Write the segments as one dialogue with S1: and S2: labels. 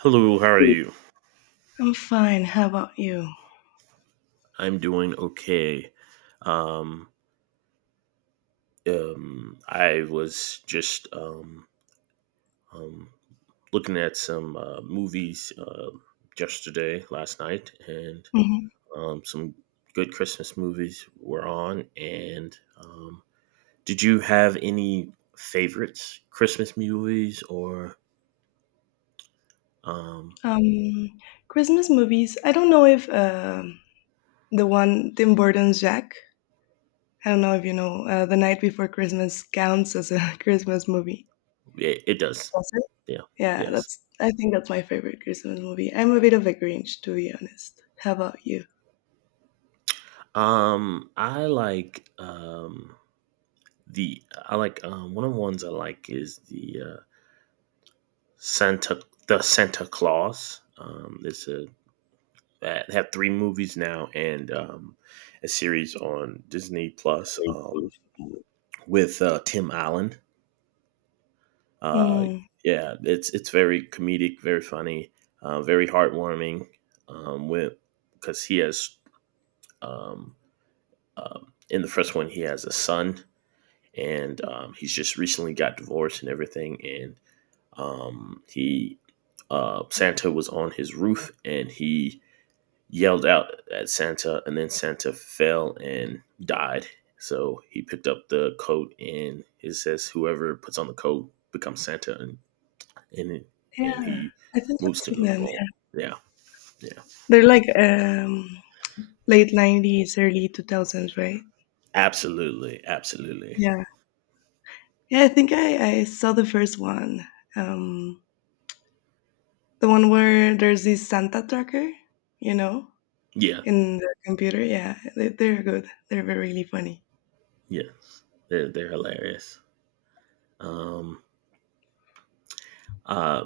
S1: Hello, how are you?
S2: I'm fine. How about you?
S1: I'm doing okay. Um, I was just um, looking at some movies yesterday, last night, and
S2: Mhm.
S1: some good Christmas movies were on. And um, did you have any favorites, Christmas movies, or um,
S2: Um, Christmas movies. I don't know if the one Tim Burton's Jack. I don't know if you know The Night Before Christmas counts as a Christmas movie.
S1: it does?
S2: Does it?
S1: Yeah.
S2: Yeah,
S1: Yes.
S2: that's. I think that's my favorite Christmas movie. I'm a bit of a Grinch, to be honest. How about you?
S1: I like The I like one of the ones I like is the Santa Claus. It's a they have three movies now and a series on Disney Plus with Tim Allen. Uh,
S2: Mm,
S1: yeah, it's very comedic, very funny, very heartwarming. With because he has um, in the first one he has a son and he's just recently got divorced and everything and he Santa was on his roof and he yelled out at Santa, and then Santa fell and died. So he picked up the coat, and it says whoever puts on the coat becomes Santa, and and, and
S2: yeah,
S1: he
S2: I think I've
S1: moves to
S2: seen
S1: another
S2: them.
S1: ball.
S2: Yeah.
S1: Yeah, yeah,
S2: They're like late '90s, early 2000s, right?
S1: absolutely, absolutely.
S2: Yeah. Yeah, I think I saw the first one. Um, the one where there's this Santa tracker, you know,
S1: Yeah,
S2: in the computer. Yeah, they're good. They're very, really funny.
S1: yeah, they're hilarious. Um, uh,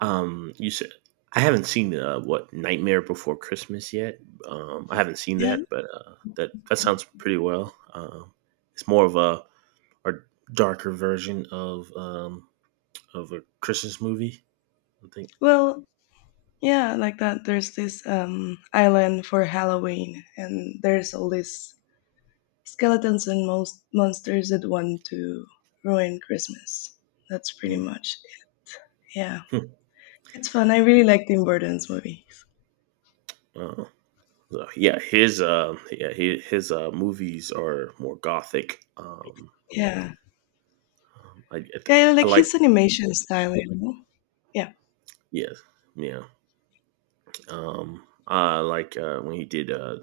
S1: You said I haven't seen what Nightmare Before Christmas yet. I haven't seen
S2: Yeah.
S1: that, but that sounds pretty well. It's more of a darker version of a Christmas movie, I think.
S2: Well, yeah, like that. There's this island for Halloween, and there's all these skeletons and most monsters that want to ruin Christmas. That's pretty
S1: Hmm.
S2: much. it. Yeah,
S1: Hmm.
S2: it's fun. I really like Tim Burton's movie.
S1: Uh, so, yeah, his yeah his movies are more gothic.
S2: Yeah,
S1: Um, I, I th-
S2: yeah, I
S1: I
S2: like
S1: like
S2: his animation style. You know? Yeah.
S1: yeah yeah. I like when he did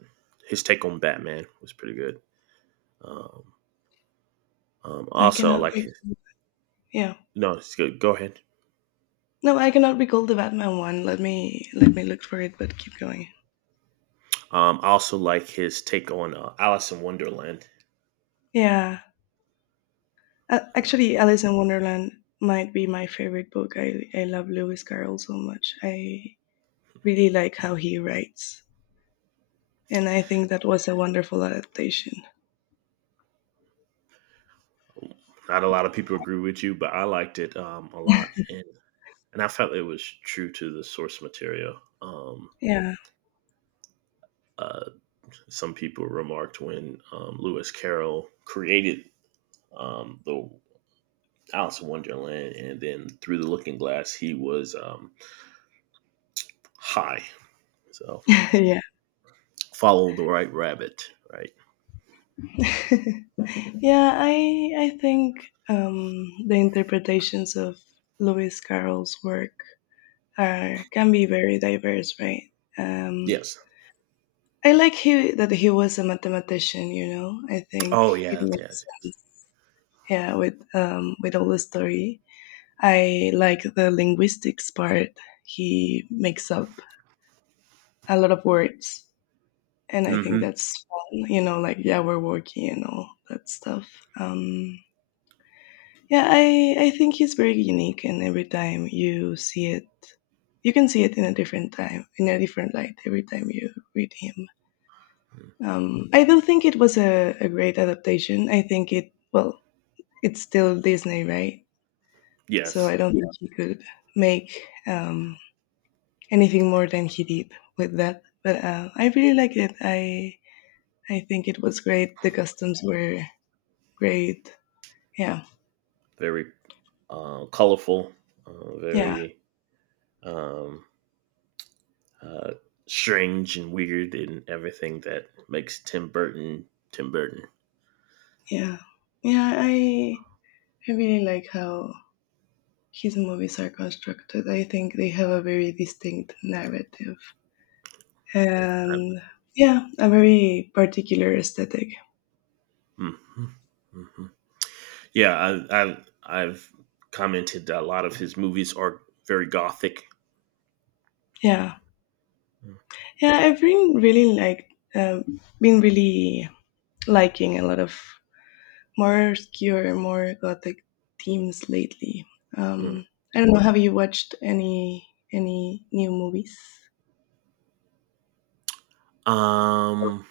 S1: his take on Batman was pretty good. Um,
S2: I
S1: also, I
S2: cannot
S1: like
S2: re-
S1: his,
S2: Yeah.
S1: no, it's good. Go ahead.
S2: No, I cannot recall the Batman one. Let me look for it, but keep going.
S1: I also like his take on Alice in Wonderland.
S2: Yeah.
S1: Uh,
S2: Actually, Alice in Wonderland might be my favorite book. I love Lewis Carroll so much. I really like how he writes, and I think that was a wonderful adaptation.
S1: not a lot of people agree with you, but I liked it a lot, and I felt it was true to the source material.
S2: Yeah.
S1: Uh, some people remarked when Lewis Carroll created the Alice in Wonderland, and then through the Looking Glass, he was high. So
S2: Yeah.
S1: follow the right rabbit, right?
S2: Yeah, I think the interpretations of Lewis Carroll's work are can be very diverse, right? Um,
S1: Yes.
S2: I like he that he was a mathematician. You know, I think
S1: Oh
S2: it
S1: yeah,
S2: makes
S1: yes, yes.
S2: sense. Yeah, with all the story, I like the linguistics part. He makes up a lot of words, and I think
S1: Mm-hmm.
S2: that's fun. You know, like yeah, we're working and all that stuff. Um, yeah, I think he's very unique, and every time you see it, you can see it in a different time, in a different light. Every time you read him. I do think it was a great adaptation. I think it, well, it's still Disney, right? So
S1: Yes,
S2: I don't Yeah. think he could make um, anything more than he did with that. But I really like it. I think it was great. The customs were great. Yeah,
S1: very colorful,
S2: yeah,
S1: very um, uh, strange and weird, and everything that makes Tim Burton Tim Burton.
S2: yeah, yeah. I really like how his movies are constructed. I think they have a very distinct narrative
S1: I,
S2: and yeah, a very particular aesthetic.
S1: hmm hmm hmm. Yeah, I, I, I've commented that a lot of his movies are very gothic.
S2: Yeah. Yeah, I've been really like been really liking a lot of more obscure, more gothic themes lately.
S1: Mm.
S2: Um, I don't know. Have you watched any new movies?
S1: mm.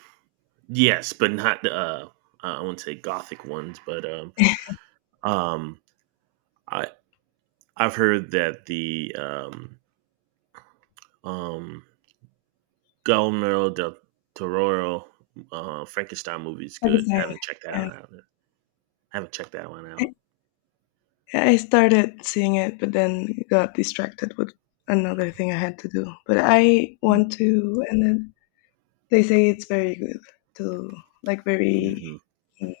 S1: Yes, but not I wouldn't say gothic ones, but um, I I've heard that the um, Guillermo del Toro Frankenstein movie is good. I
S2: Frankenstein.
S1: haven't checked that one out. I haven't checked that one
S2: Yeah,
S1: out.
S2: I started seeing it, but then got distracted with another thing I had to do. But I want
S1: Mm.
S2: to, and then they say it's very good to like very
S1: hmm
S2: mm,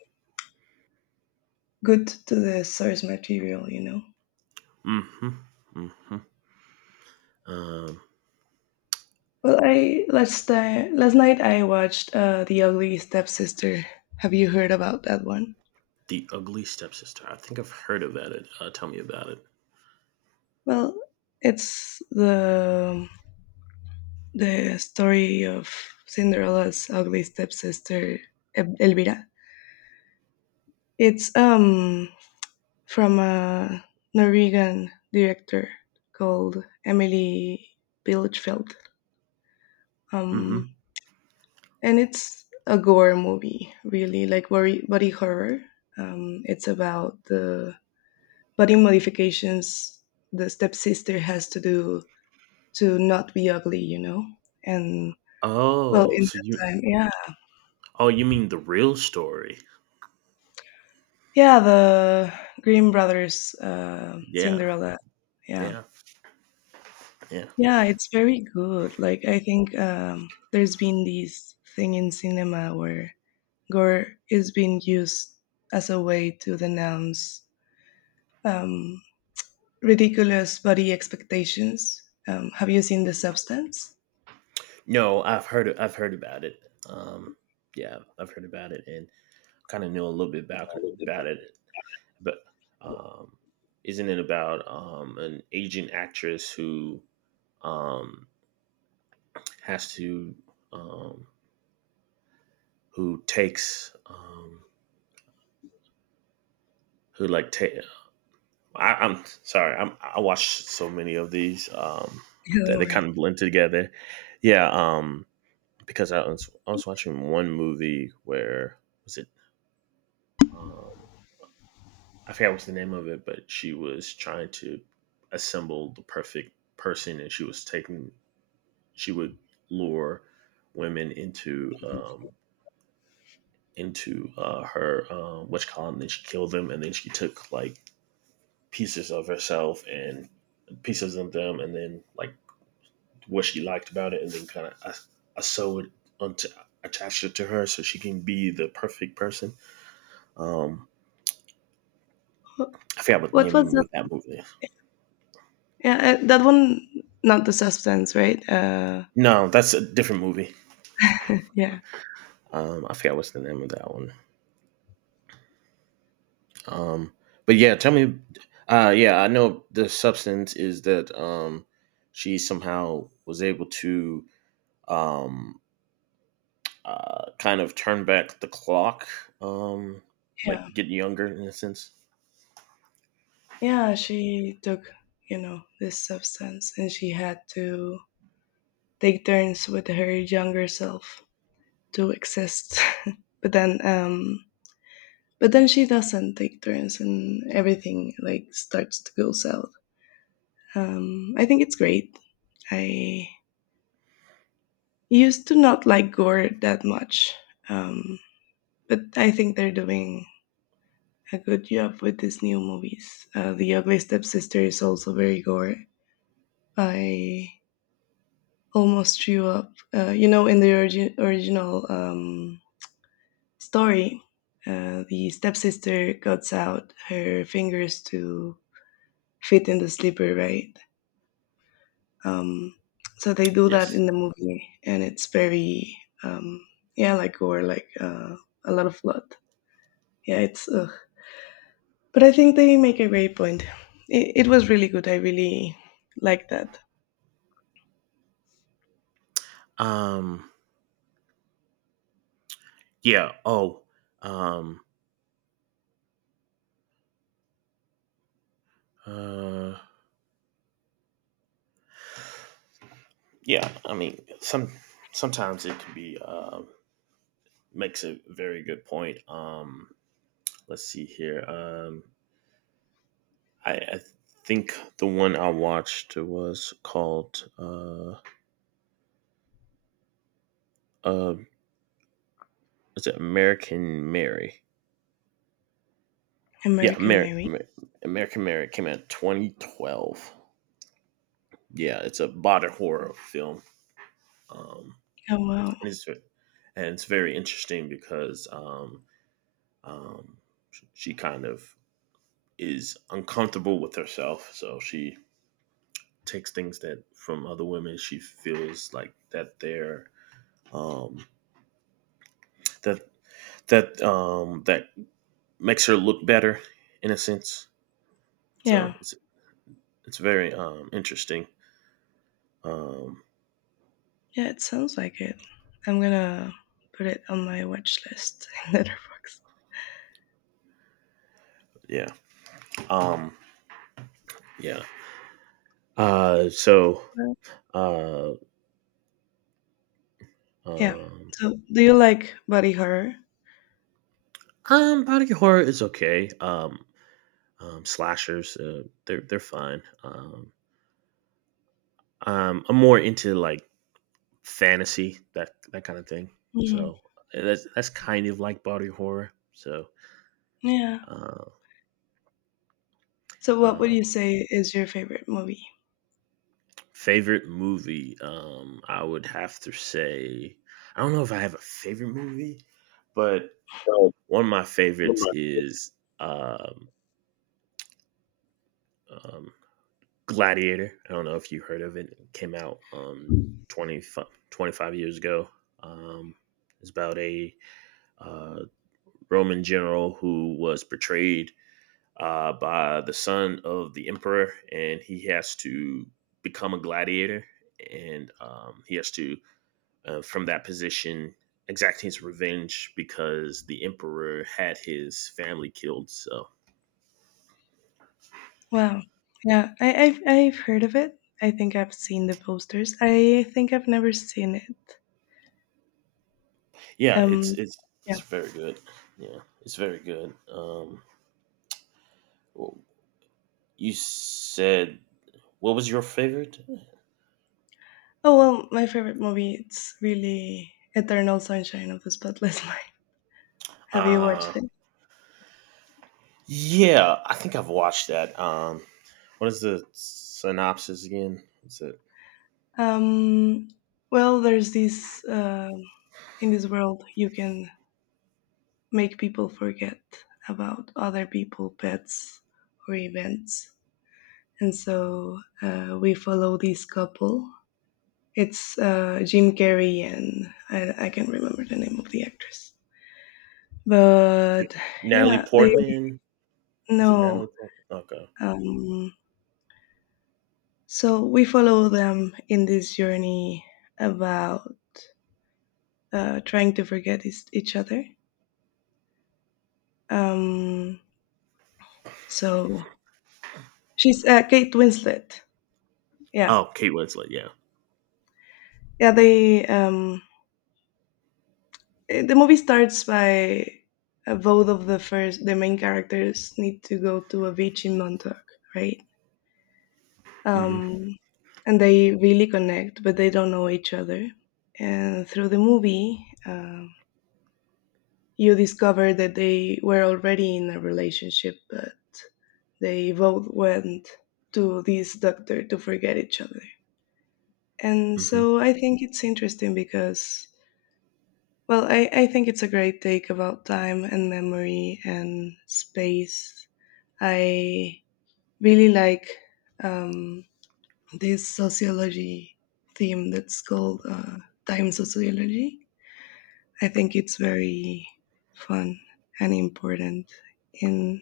S2: good to the source material, you know.
S1: Mm-hmm. Mm-hmm. Um,
S2: Well, I last time last night I watched The Ugly Stepsister. Have you heard about that one?
S1: the Ugly Stepsister. I think I've heard about it. Tell me about it.
S2: Well, it's the story of Cinderella's ugly stepsister Elvira. It's from a Norwegian director called Emily Bilchfeld. Um,
S1: Mm-hmm.
S2: and it's a gore movie, really like body horror. It's about the body modifications the stepsister has to do to not be ugly, you know? And well,
S1: Oh,
S2: in
S1: so you?
S2: that time, yeah.
S1: Oh, you mean the real story?
S2: Yeah, the Grimm Brothers
S1: Yeah,
S2: Cinderella. Yeah.
S1: yeah, yeah.
S2: Yeah, it's very good. Like, I think there's been this thing in cinema where gore is being used as a way to denounce um, ridiculous body expectations. Have you seen the substance?
S1: No, I've heard. I've heard about it. Um, yeah, I've heard about it and kind of knew a little bit about it. But um, isn't it about an aging actress who um, has to um, who takes who like take? I'm sorry, I watched so many of these
S2: Yeah,
S1: that
S2: don't
S1: they kind
S2: worry.
S1: of blend together. Yeah, because I was watching one movie where was it? Um, I forget what's the name of it, but she was trying to assemble the perfect person, and she was taking she would lure women into her witch column. And then she killed them, and then she took like pieces of herself and pieces of them, and then like what she liked about it, and then kind of I sewed it onto attached it to her so she can be the perfect person. Um,
S2: Wh-
S1: I forgot what the
S2: What was
S1: name of
S2: that?
S1: that movie. Is.
S2: Yeah, that one, not the substance, right?
S1: No, that's a different movie.
S2: Yeah,
S1: I forgot what's the name of that one. Um, but yeah, tell me. Yeah, I know the substance is that she somehow was able to um, kind of turn back the clock, um,
S2: yeah,
S1: like get younger in a sense.
S2: yeah. She took, you know, this substance, and she had to take turns with her younger self to exist. but then, um, but then she doesn't take turns and everything like starts to go south. I think it's great. I used to not like gore that much. um, but I think they're doing a good job with these new movies. The ugly stepsister is also very gore. I almost threw up. You know, in the original story, the stepsister cuts out her fingers to fit in the slipper, right? Um, so they do that
S1: Yes.
S2: in the movie, and it's very um, yeah, like gore, like a lot of blood. Yeah, it's ugh. But I think they make a great point. It was really good. I really like that.
S1: Um, yeah. Oh. Um, uh, yeah. I mean, sometimes it can be makes a very good point. Let's see here. I think the one I watched was called uh is it American Mary? Yeah,
S2: American Mary.
S1: American Mary came out in 2012. Yeah, it's a body horror film. Um
S2: Oh wow,
S1: and it's very interesting because um she kind of is uncomfortable with herself, so she takes things that from other women she feels like that they're um that that makes her look better in a sense.
S2: yeah,
S1: So it's very interesting. Um,
S2: yeah. It sounds like it. I'm gonna put it on my watch list in Letterboxd.
S1: yeah. Um, yeah. Uh, so
S2: Well,
S1: uh,
S2: yeah.
S1: um,
S2: So, do you like body horror?
S1: body horror is okay. Slashers, they're fine. I'm more into like fantasy that that kind of thing.
S2: Mm,
S1: So that's kind of like body horror. So
S2: yeah.
S1: uh,
S2: So, what would you
S1: um,
S2: say is your favorite movie?
S1: favorite movie? I would have to say I don't know if I have a favorite movie, but one of my favorites is um, um, Gladiator. I don't know if you heard of it. It came out 20 25 years ago. Um, it's about a uh, Roman general who was portrayed by the son of the emperor, and he has to become a gladiator, and he has to from that position, exacting his revenge because the emperor had his family killed. So
S2: Wow. Yeah, I've heard of it. I think I've seen the posters. I think I've never seen it.
S1: yeah, it's
S2: Um,
S1: it's it's
S2: yeah.
S1: very good. Yeah, it's very good. Well, you said what was your favorite?
S2: Oh well, my favorite movie. It's really Eternal Sunshine of the Spotless Mind. Have you watched
S1: Uh,
S2: it?
S1: yeah, I think I've watched that. What is the synopsis again?
S2: Um, well, there's this in this world you can make people forget about other people, pets, or events, and so we follow this couple. It's Jim Carrey, and I can't remember the name of the actress.
S1: Is it
S2: But
S1: Natalie
S2: yeah, they
S1: Portman? Was it
S2: know.
S1: Natalie Portman? Okay.
S2: Um, so we follow them in this journey about trying to forget each other. Um, so she's Kate Winslet. Yeah,
S1: Oh, Kate Winslet. Yeah.
S2: yeah. The movie starts by both of the main characters need to go to a beach in Montauk, right?
S1: hmm
S2: um, and they really connect, but they don't know each other. And through the movie, you discover that they were already in a relationship, but they both went to this doctor to forget each other. And
S1: hmm
S2: so I think it's interesting because, well, I think it's a great take about time and memory and space. I really like um, this sociology theme that's called time sociology. I think it's very fun and important in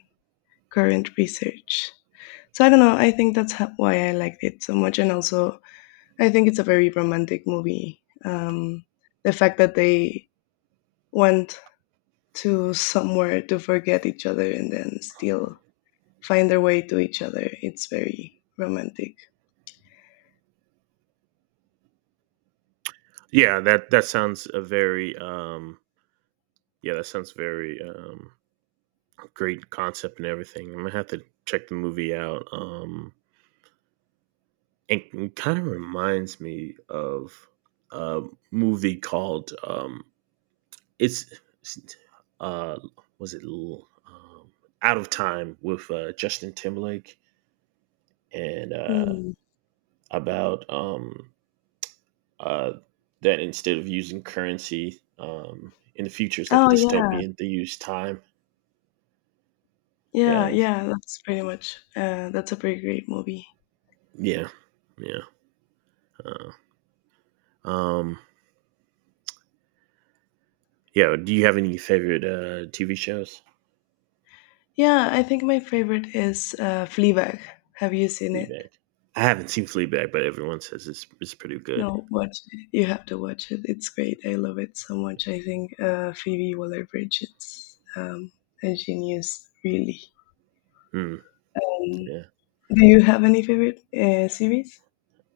S2: current research. So I don't know. I think that's why I liked it so much, and also I think it's a very romantic movie. The fact that they went to somewhere to forget each other and then still find their way to each other—it's very romantic.
S1: Yeah, that that sounds a very um Yeah, that sounds very great concept and everything. I'm gonna have to check the movie out. And kind of reminds me of a movie called it's it's, uh, was it L- Out of Time with Justin Timberlake and
S2: Hmm.
S1: about uh, that instead of using currency in the future, it's like a
S2: Oh yeah,
S1: dystopian. They use time.
S2: yeah,
S1: Yeah,
S2: yeah, that's pretty much. That's a pretty great movie.
S1: yeah, yeah. Uh, um, Yo, do you have any favorite TV shows?
S2: Yeah, I think my favorite is Fleabag. Have you seen it?
S1: Fleabag. I haven't seen Fleabag, but everyone says it's pretty good.
S2: No, watch it. You have to watch it. It's great. I love it so much. I think Phoebe Waller-Bridge It's a genius, really.
S1: Hmm.
S2: Um,
S1: Yeah.
S2: do you have any favorite series?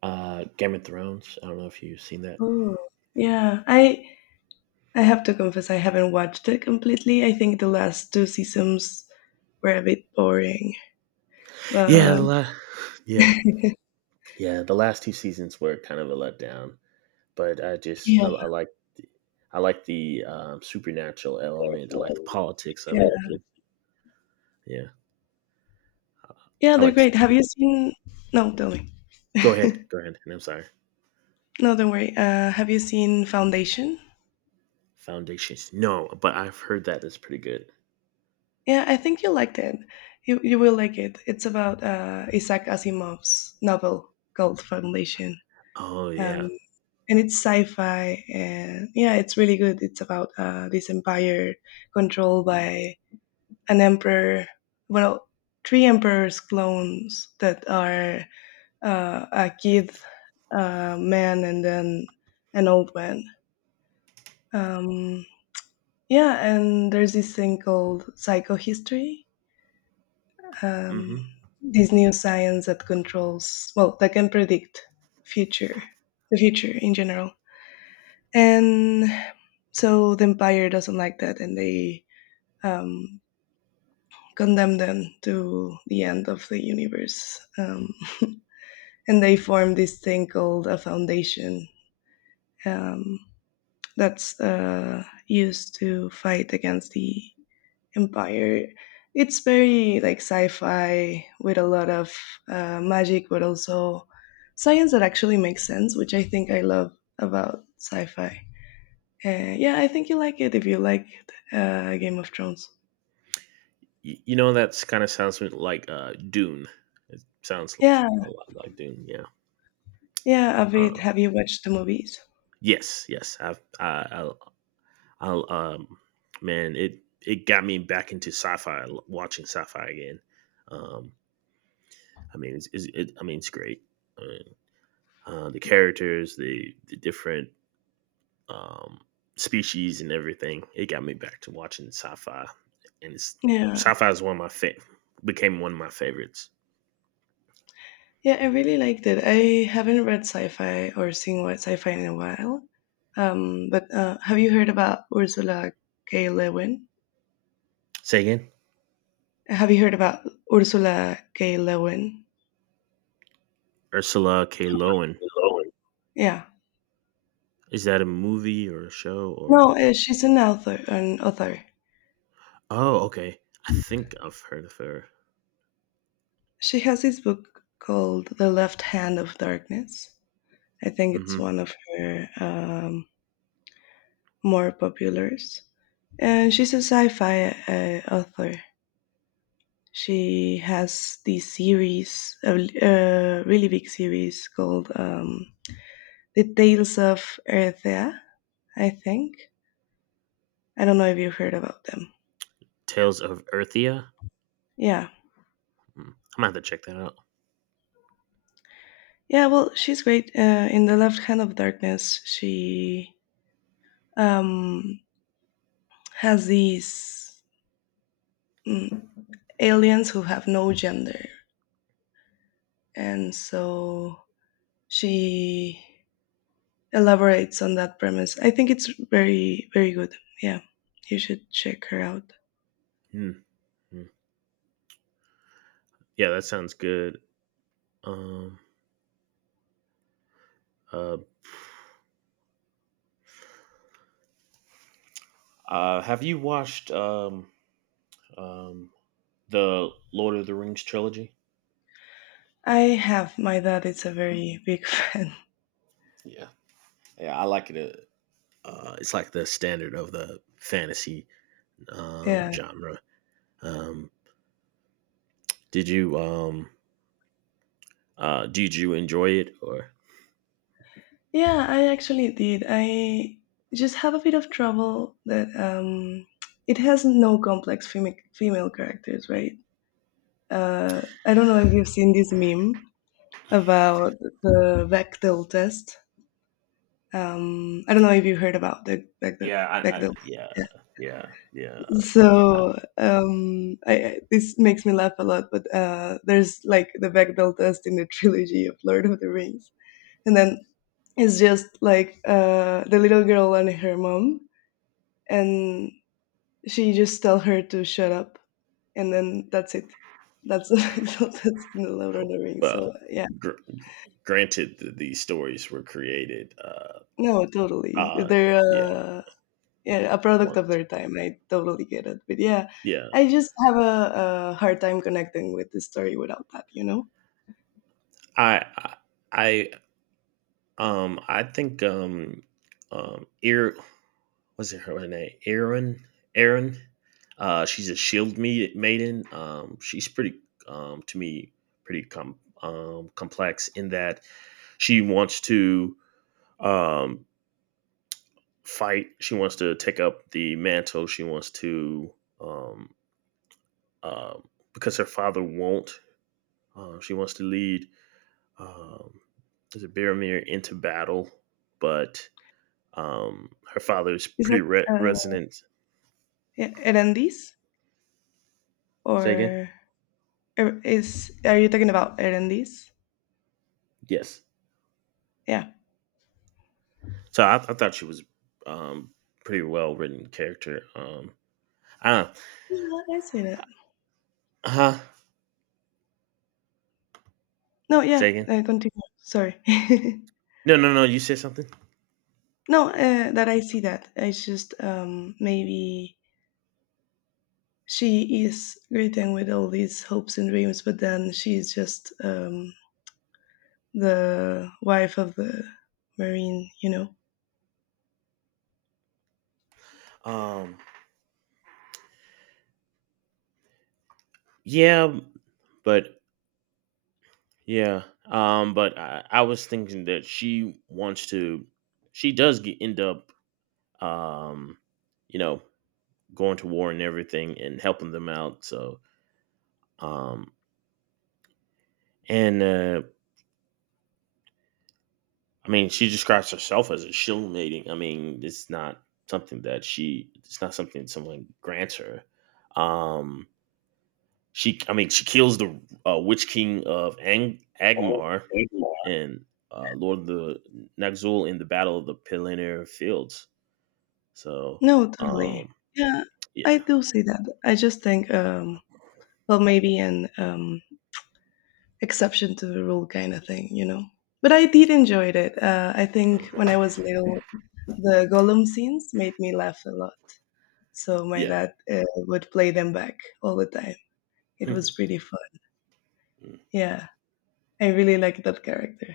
S1: Game of Thrones. I don't know if you've seen that.
S2: Oh, yeah. I have to confess, I haven't watched it completely. I think the last two seasons were a bit boring,
S1: Yeah.
S2: but
S1: Yeah. Yeah. The last two seasons were kind of a letdown, but
S2: yeah.
S1: I like the- I like the supernatural element. I like the politics of
S2: Yeah.
S1: it, and yeah,
S2: Yeah,
S1: I
S2: they're
S1: like. S-
S2: great. Have
S1: like,
S2: you seen? No, tell me.
S1: go ahead, go ahead. And I'm sorry,
S2: No, don't worry. Have you seen Foundation?
S1: foundations. No, but I've heard that is pretty good.
S2: Yeah, I think you'll like it. You will like it. It's about Isaac Asimov's novel called Foundation.
S1: Oh
S2: Um,
S1: yeah.
S2: and it's sci-fi, and yeah, it's really good. It's about this empire controlled by an emperor, well, three emperors' clones that are a kid, a man, and then an old man. Um, yeah, and there's this thing called psychohistory, um,
S1: Hmm.
S2: this new science that controls, well, that can predict future, the future in general. And so the empire doesn't like that, and they um, condemn them to the end of the universe. And they form this thing called a foundation um, that's used to fight against the empire. It's very like sci-fi with a lot of magic, but also science that actually makes sense, which I think I love about sci-fi. Yeah, I think you like it if you like Game of Thrones.
S1: You know that's kind of sounds like dune it sounds
S2: Yeah,
S1: a lot like dune yeah
S2: yeah, a
S1: uh,
S2: bit. Have you watched the movies?
S1: yes yes I'll I will man it got me back into sci-fi watching sci-fi again um I mean it's great. I mean, the characters the different um species and everything it got me back to watching sci-fi and it's
S2: Yeah,
S1: sci-fi is one of my became one of my favorites.
S2: yeah, I really liked it. I haven't read sci-fi or seen what sci-fi in a while. But have you heard about Ursula K. Le Guin?
S1: Say again.
S2: Have you heard about Ursula K. Le Guin?
S1: Ursula k lowen.
S2: Owen. Yeah.
S1: Is that a movie or a show or
S2: No, she's an author. An author.
S1: Oh, okay. I think I've heard of her.
S2: She has this book called The Left Hand of Darkness. I think it's
S1: Mhm.
S2: one of her more populars. And she's a sci-fi author. She has this series, a really big series called The Tales of Earthea, I think. I don't know if you've heard about them.
S1: Tales of Earthia?
S2: Yeah.
S1: Mm. I'm gonna have to check that out.
S2: Yeah, well, she's great. In The Left Hand of Darkness, she um, has these mm, aliens who have no gender. And so she elaborates on that premise. I think it's very, very good. Yeah, you should check her out.
S1: Hmm. Mm. Yeah, that sounds good. Um, uh, have you watched um, the Lord of the Rings trilogy?
S2: I have. My dad is a very big fan.
S1: Yeah, yeah, I like it. It's like the standard of the fantasy
S2: Yeah.
S1: genre. Um, did you um, did you enjoy it or?
S2: Yeah, I actually did. I just have a bit of trouble that it has no complex female characters, right? I don't know if you've seen this meme about the Bechdel test. I don't know if you heard about the Bechdel. Bechdel.
S1: Yeah,
S2: Yeah.
S1: yeah, yeah. I,
S2: So this makes me laugh a lot, but there's like the Bechdel test in the trilogy of Lord of the Rings, and then it's just like the little girl and her mom, and she just tell her to shut up, and then that's it. That's the Bechdel test in the Lord of the Rings.
S1: well,
S2: So yeah,
S1: gr- granted, these stories were created.
S2: no, totally.
S1: Uh
S2: They're
S1: yeah,
S2: yeah, a product of
S1: once.
S2: their time. I totally get it. But yeah,
S1: Yeah,
S2: I just have a hard time connecting with the story without that.
S1: I, I, I, I think, um, Ir, what's it her name? Erin. She's a maiden. She's pretty, to me, pretty complex in that she wants to, um fight. She wants to take up the mantle. She wants to, um, uh, because her father won't. She wants to lead. Um, is it Baromir into battle? But her father is
S2: Is that
S1: pretty
S2: uh,
S1: resonant.
S2: yeah, Erendis? Or
S1: Say again.
S2: is are you talking about Erendis?
S1: Yes.
S2: Yeah.
S1: So I thought she was um, pretty well written character. Uh
S2: Yeah, I see that.
S1: huh.
S2: No, yeah,
S1: Say again.
S2: continue. Sorry.
S1: No, no, no. You said something.
S2: No, that I see that. It's just maybe she is greeting with all these hopes and dreams, but then she's just the wife of the marine.
S1: Um, yeah, but Yeah. I was thinking that she wants to she does get, end up um, you know, going to war and everything and helping them out. So um and I mean she describes herself as a shill mating. I mean, it's not something that she it's not something someone grants her. Um she I mean she kills the witch king of Agmar and Lord of the Naxul in the Battle of the Pelennor Fields. So,
S2: No, totally.
S1: um,
S2: Yeah,
S1: yeah,
S2: I do see that. I just think, well, maybe an exception to the rule kind of thing. But I did enjoy it. I think
S1: okay.
S2: when I was little, the Gollum scenes made me laugh a lot. So my
S1: Yeah,
S2: dad would play them back all the time. It was pretty fun.
S1: mm,
S2: Yeah, I really like that character.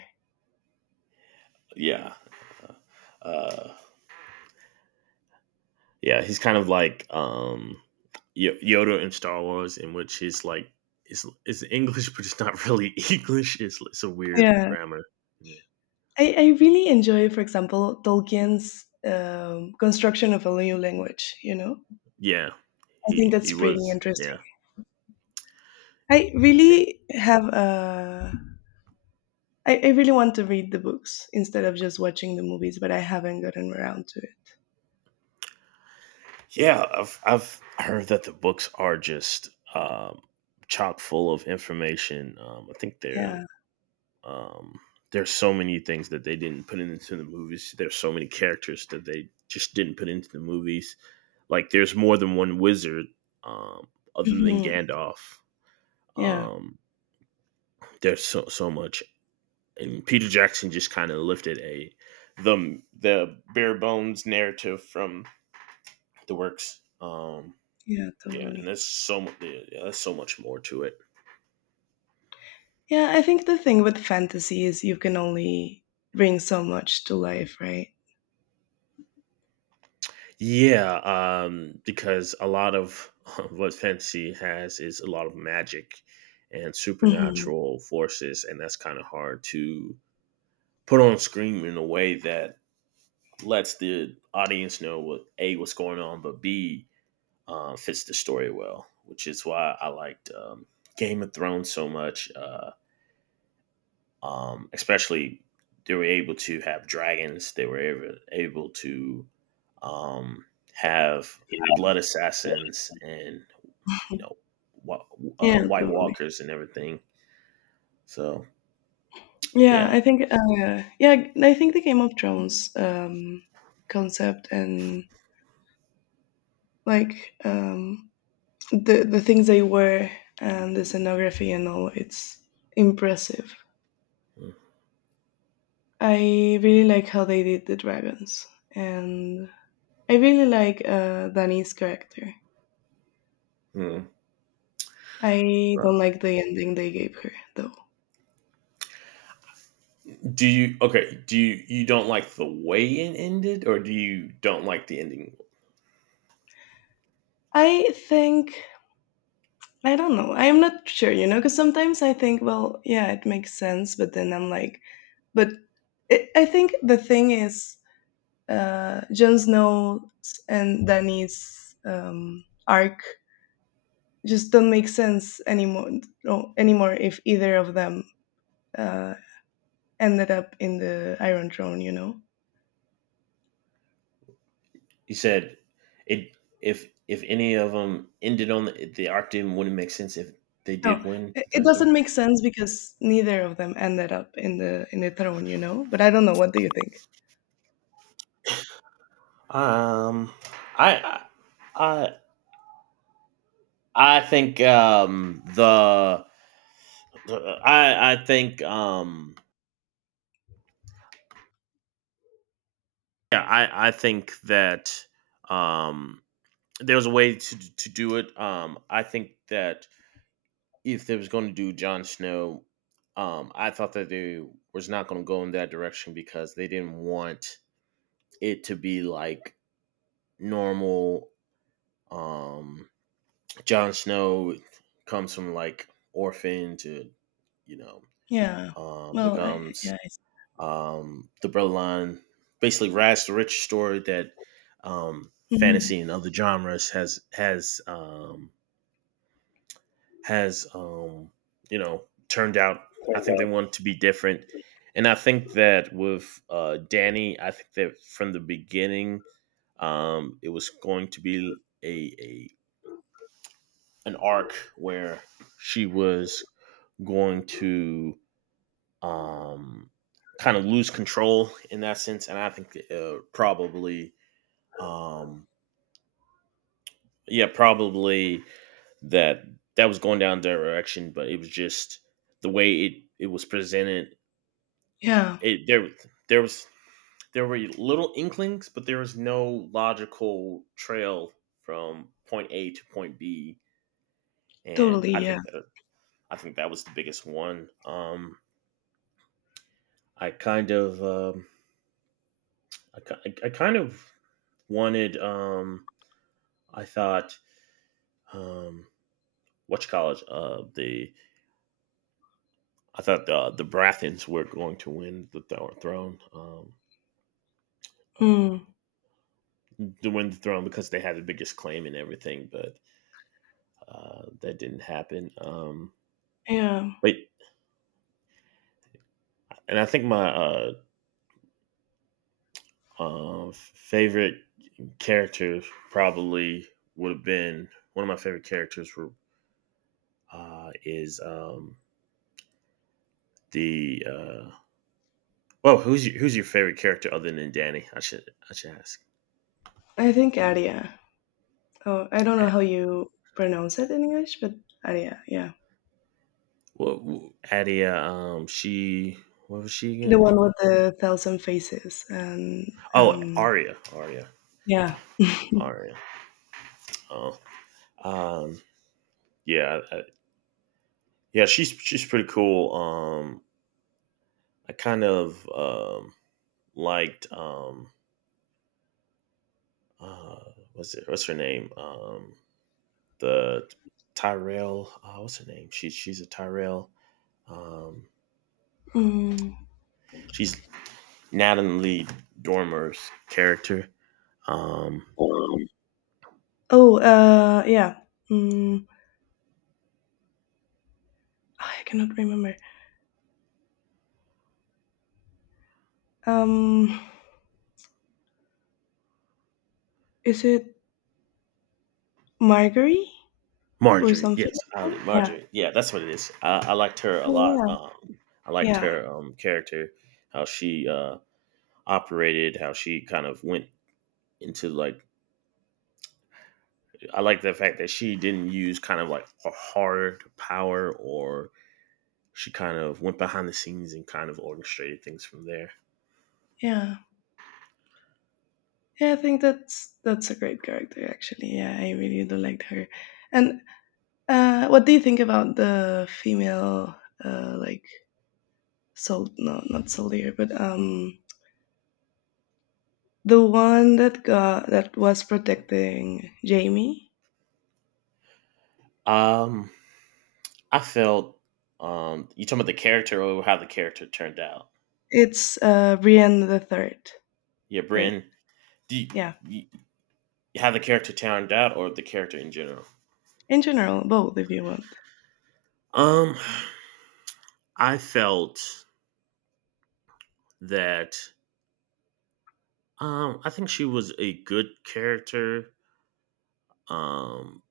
S1: yeah, uh, uh, yeah. He's kind of like Yoda in Star Wars, in which he's like it's English, but it's not really English. It's a weird
S2: Yeah,
S1: grammar. Yeah.
S2: I really enjoy, for example, Tolkien's construction of a new language. You know,
S1: Yeah.
S2: I think
S1: he he
S2: that's pretty
S1: was
S2: interesting.
S1: yeah.
S2: I
S1: yeah.
S2: really have really want to read the books instead of just watching the movies, but I haven't gotten around to it.
S1: Yeah, I've heard that the books are just chock full of information. I think they're
S2: Yeah,
S1: Um, there's so many things that they didn't put into the movies. There's so many characters that they just didn't put into the movies. Like there's more than one wizard um, other than
S2: hmm
S1: Gandalf.
S2: yeah,
S1: Um, there's so much, and Peter Jackson just kind of lifted a the bare bones narrative from the works.
S2: yeah,
S1: Yeah, and
S2: totally.
S1: there's yeah, there's so much more to it.
S2: Yeah, I think the thing with fantasy is you can only bring so much to life, right?
S1: Yeah, because a lot of what fantasy has is a lot of magic and
S2: Mhm.
S1: supernatural forces, and that's kind of hard to put on screen in a way that lets the audience know what A, what's going on, but B, fits the story well, which is why I liked Game of Thrones so much. Especially they were able to have dragons. They able to um, have blood assassins and you know wa-
S2: Yeah,
S1: White
S2: totally.
S1: Walkers and everything. So yeah.
S2: Yeah, I think the Game of Thrones concept and like the things they were and the scenography and all, it's impressive. I really like how they did the dragons and I really like Dani's character.
S1: Hmm.
S2: I
S1: Uh,
S2: don't like the ending they gave her though.
S1: Do you Do you don't like the way it ended, or do you don't like the ending?
S2: I think I don't know. I'm not sure, you know, because sometimes I think, well, yeah, it makes sense, but then I'm like, but it, I think the thing is, Jon Snow's and Danny's arc just don't make sense anymore. No, anymore if either of them uh, ended up in the Iron Throne, you know?
S1: You said it if any of them ended on the arc didn't wouldn't make sense if they did
S2: No,
S1: win
S2: it,
S1: the
S2: it
S1: third
S2: doesn't
S1: throne.
S2: make sense because neither of them ended up in the throne, you know? But I don't know. What do you think?
S1: Um, I, I, I think I think I think that um there's a way to do it. I think that if they was going to do Jon Snow, I thought that they was not going to go in that direction because they didn't want it to be like normal. Um, Jon Snow comes from like orphan to you know
S2: Yeah. Well, I,
S1: becomes
S2: yeah. I,
S1: the Berline, basically Rags to Riches story that
S2: mhm.
S1: fantasy and other genres has you know turned out. I think they want to be different, and I think that with Danny, I think that from the beginning, it was going to be a, an arc where she was going to um, kind of lose control in that sense. And I think um, yeah, probably that that was going down their direction, but it was just the way it was presented.
S2: Yeah.
S1: It there there was there were little inklings, but there was no logical trail from point A to point B, and
S2: Totally. Yeah.
S1: I think that was the biggest one. I kind of um, I kind of wanted I thought, um, which college? The I thought the Baratheons were going to win throne, uh,
S2: Mm.
S1: to win the throne because they had the biggest claim and everything, but that didn't happen.
S2: Yeah.
S1: But and I think my favorite characters probably would have been one of my favorite characters is the well, who's your favorite character other than Danny? I should ask.
S2: I think Aria. Oh, I don't know how you pronounce it in English, but Aria. Yeah.
S1: What Adia she, what was she
S2: The
S1: again?
S2: one with the thousand faces and
S1: Oh,
S2: um, yeah.
S1: Aria. Oh, um, yeah, yeah. She's pretty cool. I kind of liked uh what's her name, the Tyrell what's her name she's a Tyrell, um
S2: Mm.
S1: she's Natalie Dormer's character. um
S2: Oh, yeah. Mm, I cannot remember. Um, is it Margery or
S1: Marjorie,
S2: something?
S1: yes,
S2: Like
S1: Ali,
S2: that? Yeah.
S1: Marjorie, yeah, that's what it is. I liked her a
S2: Oh,
S1: lot.
S2: yeah.
S1: I liked
S2: Yeah.
S1: her character, how she operated, how she kind of went into like. I like the fact that she didn't use kind of like a hard power, or she kind of went behind the scenes and kind of orchestrated things from there.
S2: Yeah. Yeah. I think that's a great character actually. Yeah, I really do like her. And what do you think about the female like sold? No, not soldier, but the one that got that was protecting Jamie.
S1: Um, I felt you talking about the character or how the character turned out.
S2: It's Brienne the Third,
S1: Yeah,
S2: right?
S1: Bryn, do you,
S2: Yeah.
S1: you, how the character turned out, or the character in general?
S2: In general, both if you want.
S1: Um. I felt that I think she was a good character, um,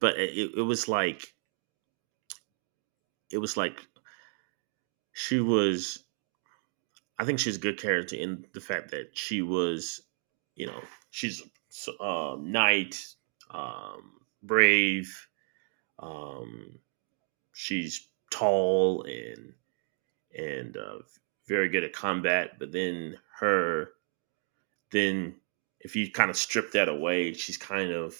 S1: but it, it it was like it was like she was. I think she's a good character in the fact that she was, you know, she's a knight, um, brave. Um, she's tall and and very good at combat. But then her then if you kind of strip that away, she's kind of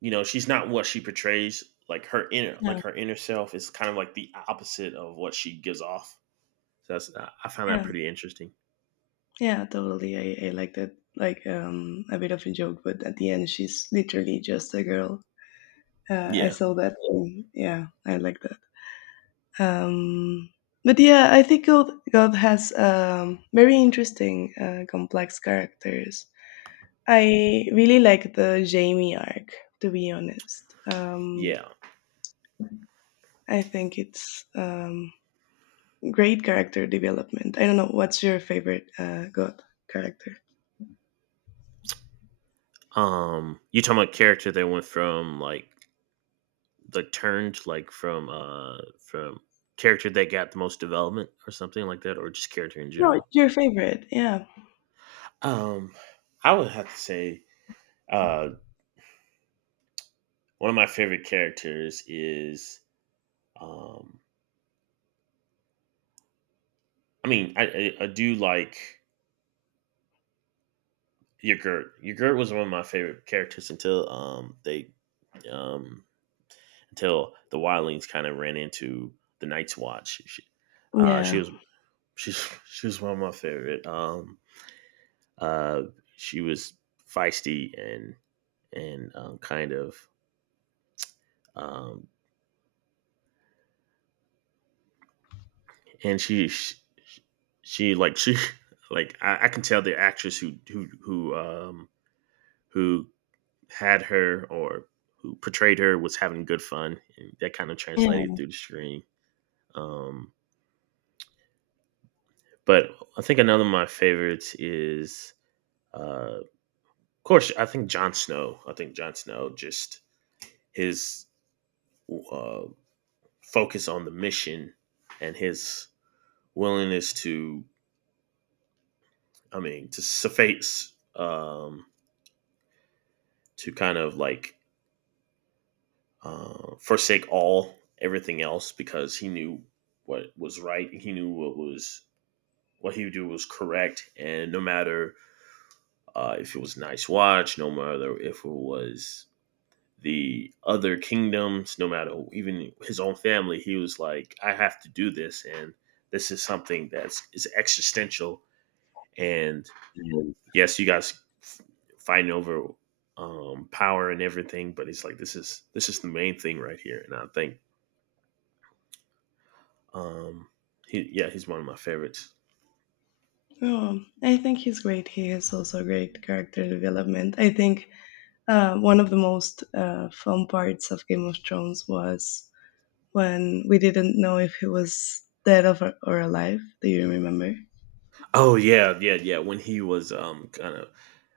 S1: you know she's not what she portrays, like her inner, like
S2: Yeah.
S1: her inner self is kind of like the opposite of what she gives off. So that's, I found that
S2: Yeah.
S1: pretty interesting.
S2: Yeah, totally. I like that. Like a bit of a joke, but at the end, she's literally just a girl. I
S1: yeah
S2: saw that. Thing. Yeah, I like that. Um, but yeah, I think God, God has very interesting, complex characters. I really like the Jamie arc, to be honest.
S1: yeah.
S2: I think it's great character development. I don't know. What's your favorite God character?
S1: You talking about character that went from like the turned like from character that got the most development or something like that, or just character in
S2: No,
S1: general?
S2: your favorite. Yeah.
S1: um I would have to say uh one of my favorite characters is um I do like Yogurt. Yogurt was one of my favorite characters until they um until the Wildlings kind of ran into the Night's Watch. She
S2: Yeah.
S1: was, she was one of my favorite. Uh, she was feisty and and um, kind of um, she, she like I can tell the actress who who had her or who portrayed her was having good fun, and that kind of translated
S2: Yeah.
S1: through the screen. Um, but I think another of my favorites is, of course, I think Jon Snow. I think Jon Snow just his uh, focus on the mission and his willingness to, I mean, to suffice, to kind of like forsake all everything else because he knew what was right. He knew what he would do was correct, and no matter if it was nice watch, no matter if it was the other kingdoms, no matter even his own family, he was like, I have to do this, and this is something that's is existential. And
S2: Mhm.
S1: yes, you guys fighting over power and everything, but it's like, this is the main thing right here. And I think, um, yeah, he's one of my favorites.
S2: Oh, I think he's great. He has also great character development. I think one of the most fun parts of Game of Thrones was when we didn't know if he was dead or alive. Do you remember?
S1: Oh yeah. When he was um, kind of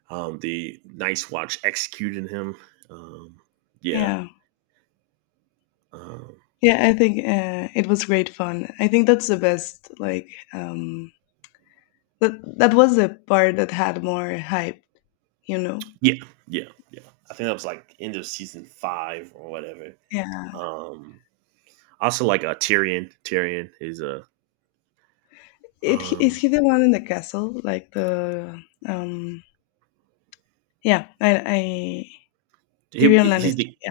S1: um, the Nice Watch executing him, um, yeah.
S2: Yeah,
S1: Um,
S2: yeah. I think it was great fun. I think that's the best. Like um, that that was the part that had more hype. You know?
S1: Yeah, yeah, yeah. I think that was like end of season five or whatever.
S2: Yeah.
S1: Um, Also like a Tyrion. Tyrion is a
S2: It is
S1: um,
S2: he the one in the castle? Like the um. Yeah, I to be online
S1: he's
S2: is
S1: the,
S2: yeah,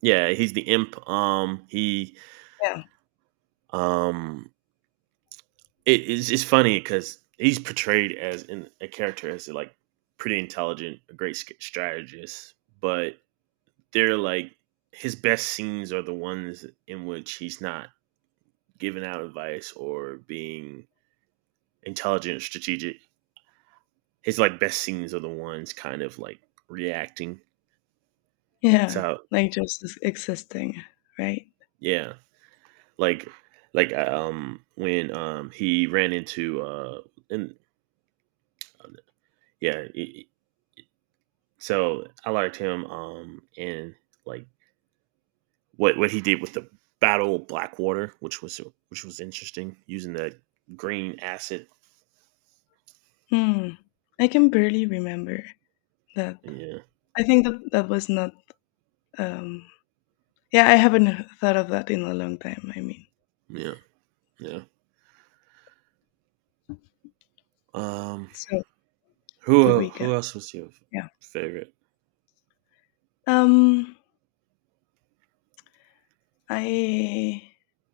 S1: yeah, he's the imp. He um, it is it's funny because he's portrayed as in a character as like pretty intelligent, a great strategist, but they're like his best scenes are the ones in which he's not giving out advice or being intelligent, strategic. His like best scenes are the ones kind of like reacting.
S2: yeah,
S1: It's
S2: yeah,
S1: how
S2: like just existing, right?
S1: Yeah, like when he ran into and yeah, so I liked him and like what he did with the Battle of Blackwater, which was interesting using that green acid.
S2: Hmm. I can barely remember that.
S1: Yeah,
S2: I think that that was not. Um, yeah, I haven't thought of that in a long time. I mean,
S1: yeah, yeah. Um,
S2: so to
S1: who
S2: recap,
S1: who else was your
S2: yeah.
S1: favorite?
S2: Um, I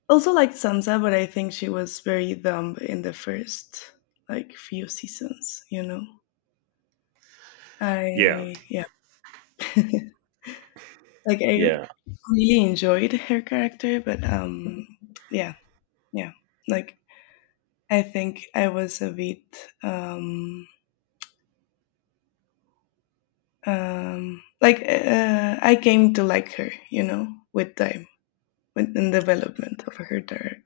S2: also liked Sansa, but I think she was very dumb in the first like few seasons. You know,
S1: Yeah,
S2: I yeah. Like I
S1: yeah.
S2: really enjoyed her character, but yeah, yeah. Like I think I was a bit um, like I came to like her, you know, with time, with in development of her character.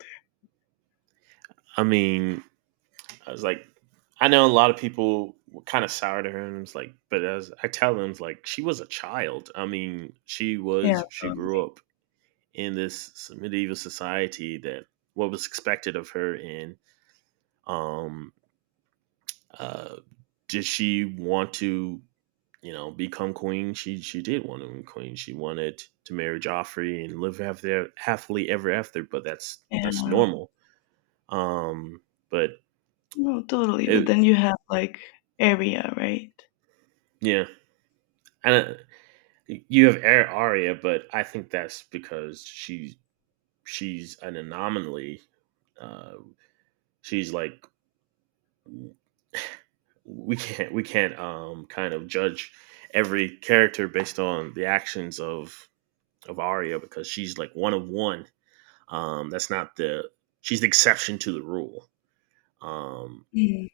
S1: I mean, I was like, I know a lot of people were kind of sour to her, and I was like, but as I tell them, it's like she was a child. I mean,
S2: Yeah,
S1: she grew
S2: totally.
S1: up in this medieval society that what was expected of her, and um, uh, did she want to, you know, become queen? She did want to be queen. She wanted to marry Joffrey and live after happily ever after. But that's
S2: Yeah,
S1: normal. Um, but
S2: no, totally. But
S1: it
S2: then you have like area, right?
S1: yeah, and you have Arya, but I think that's because she's an anomaly. Uh, she's like we can't kind of judge every character based on the actions of Arya because she's like one of one. That's not the she's the exception to the rule. Um,
S2: Mm,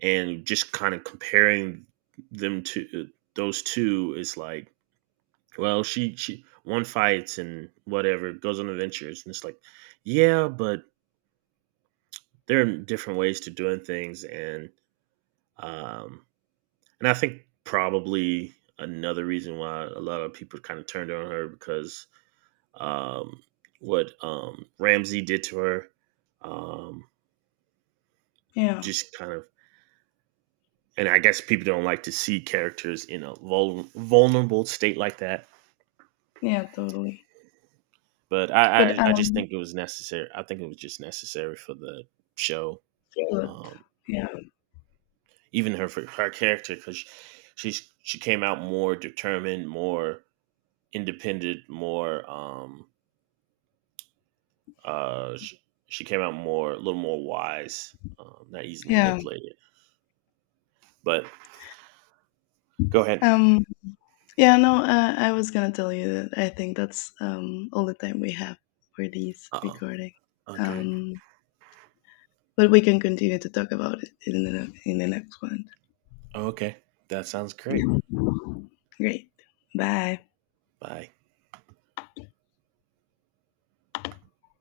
S1: and just kind of comparing them to those two is like, well, she one fights and whatever, goes on adventures, and it's like, yeah, but there are different ways to doing things, um, and I think probably another reason why a lot of people kind of turned on her because um, what Ramsey did to her, um,
S2: yeah,
S1: just kind of, and I guess people don't like to see characters in a vulnerable state like that.
S2: yeah, totally.
S1: But
S2: But
S1: I just think it was necessary. I think it was just necessary for the show.
S2: good.
S1: Um,
S2: Yeah,
S1: even her her character because she's she came out more determined, more independent, more uh she, she came out more a little more wise, not easy to
S2: yeah.
S1: manipulate. But go ahead.
S2: Um, yeah, no, I was gonna tell you that I think that's all the time we have for these
S1: Uh oh.
S2: recording.
S1: Okay.
S2: Um, but we can continue to talk about it in the next one.
S1: Okay. That sounds great.
S2: Great. Bye.
S1: Bye.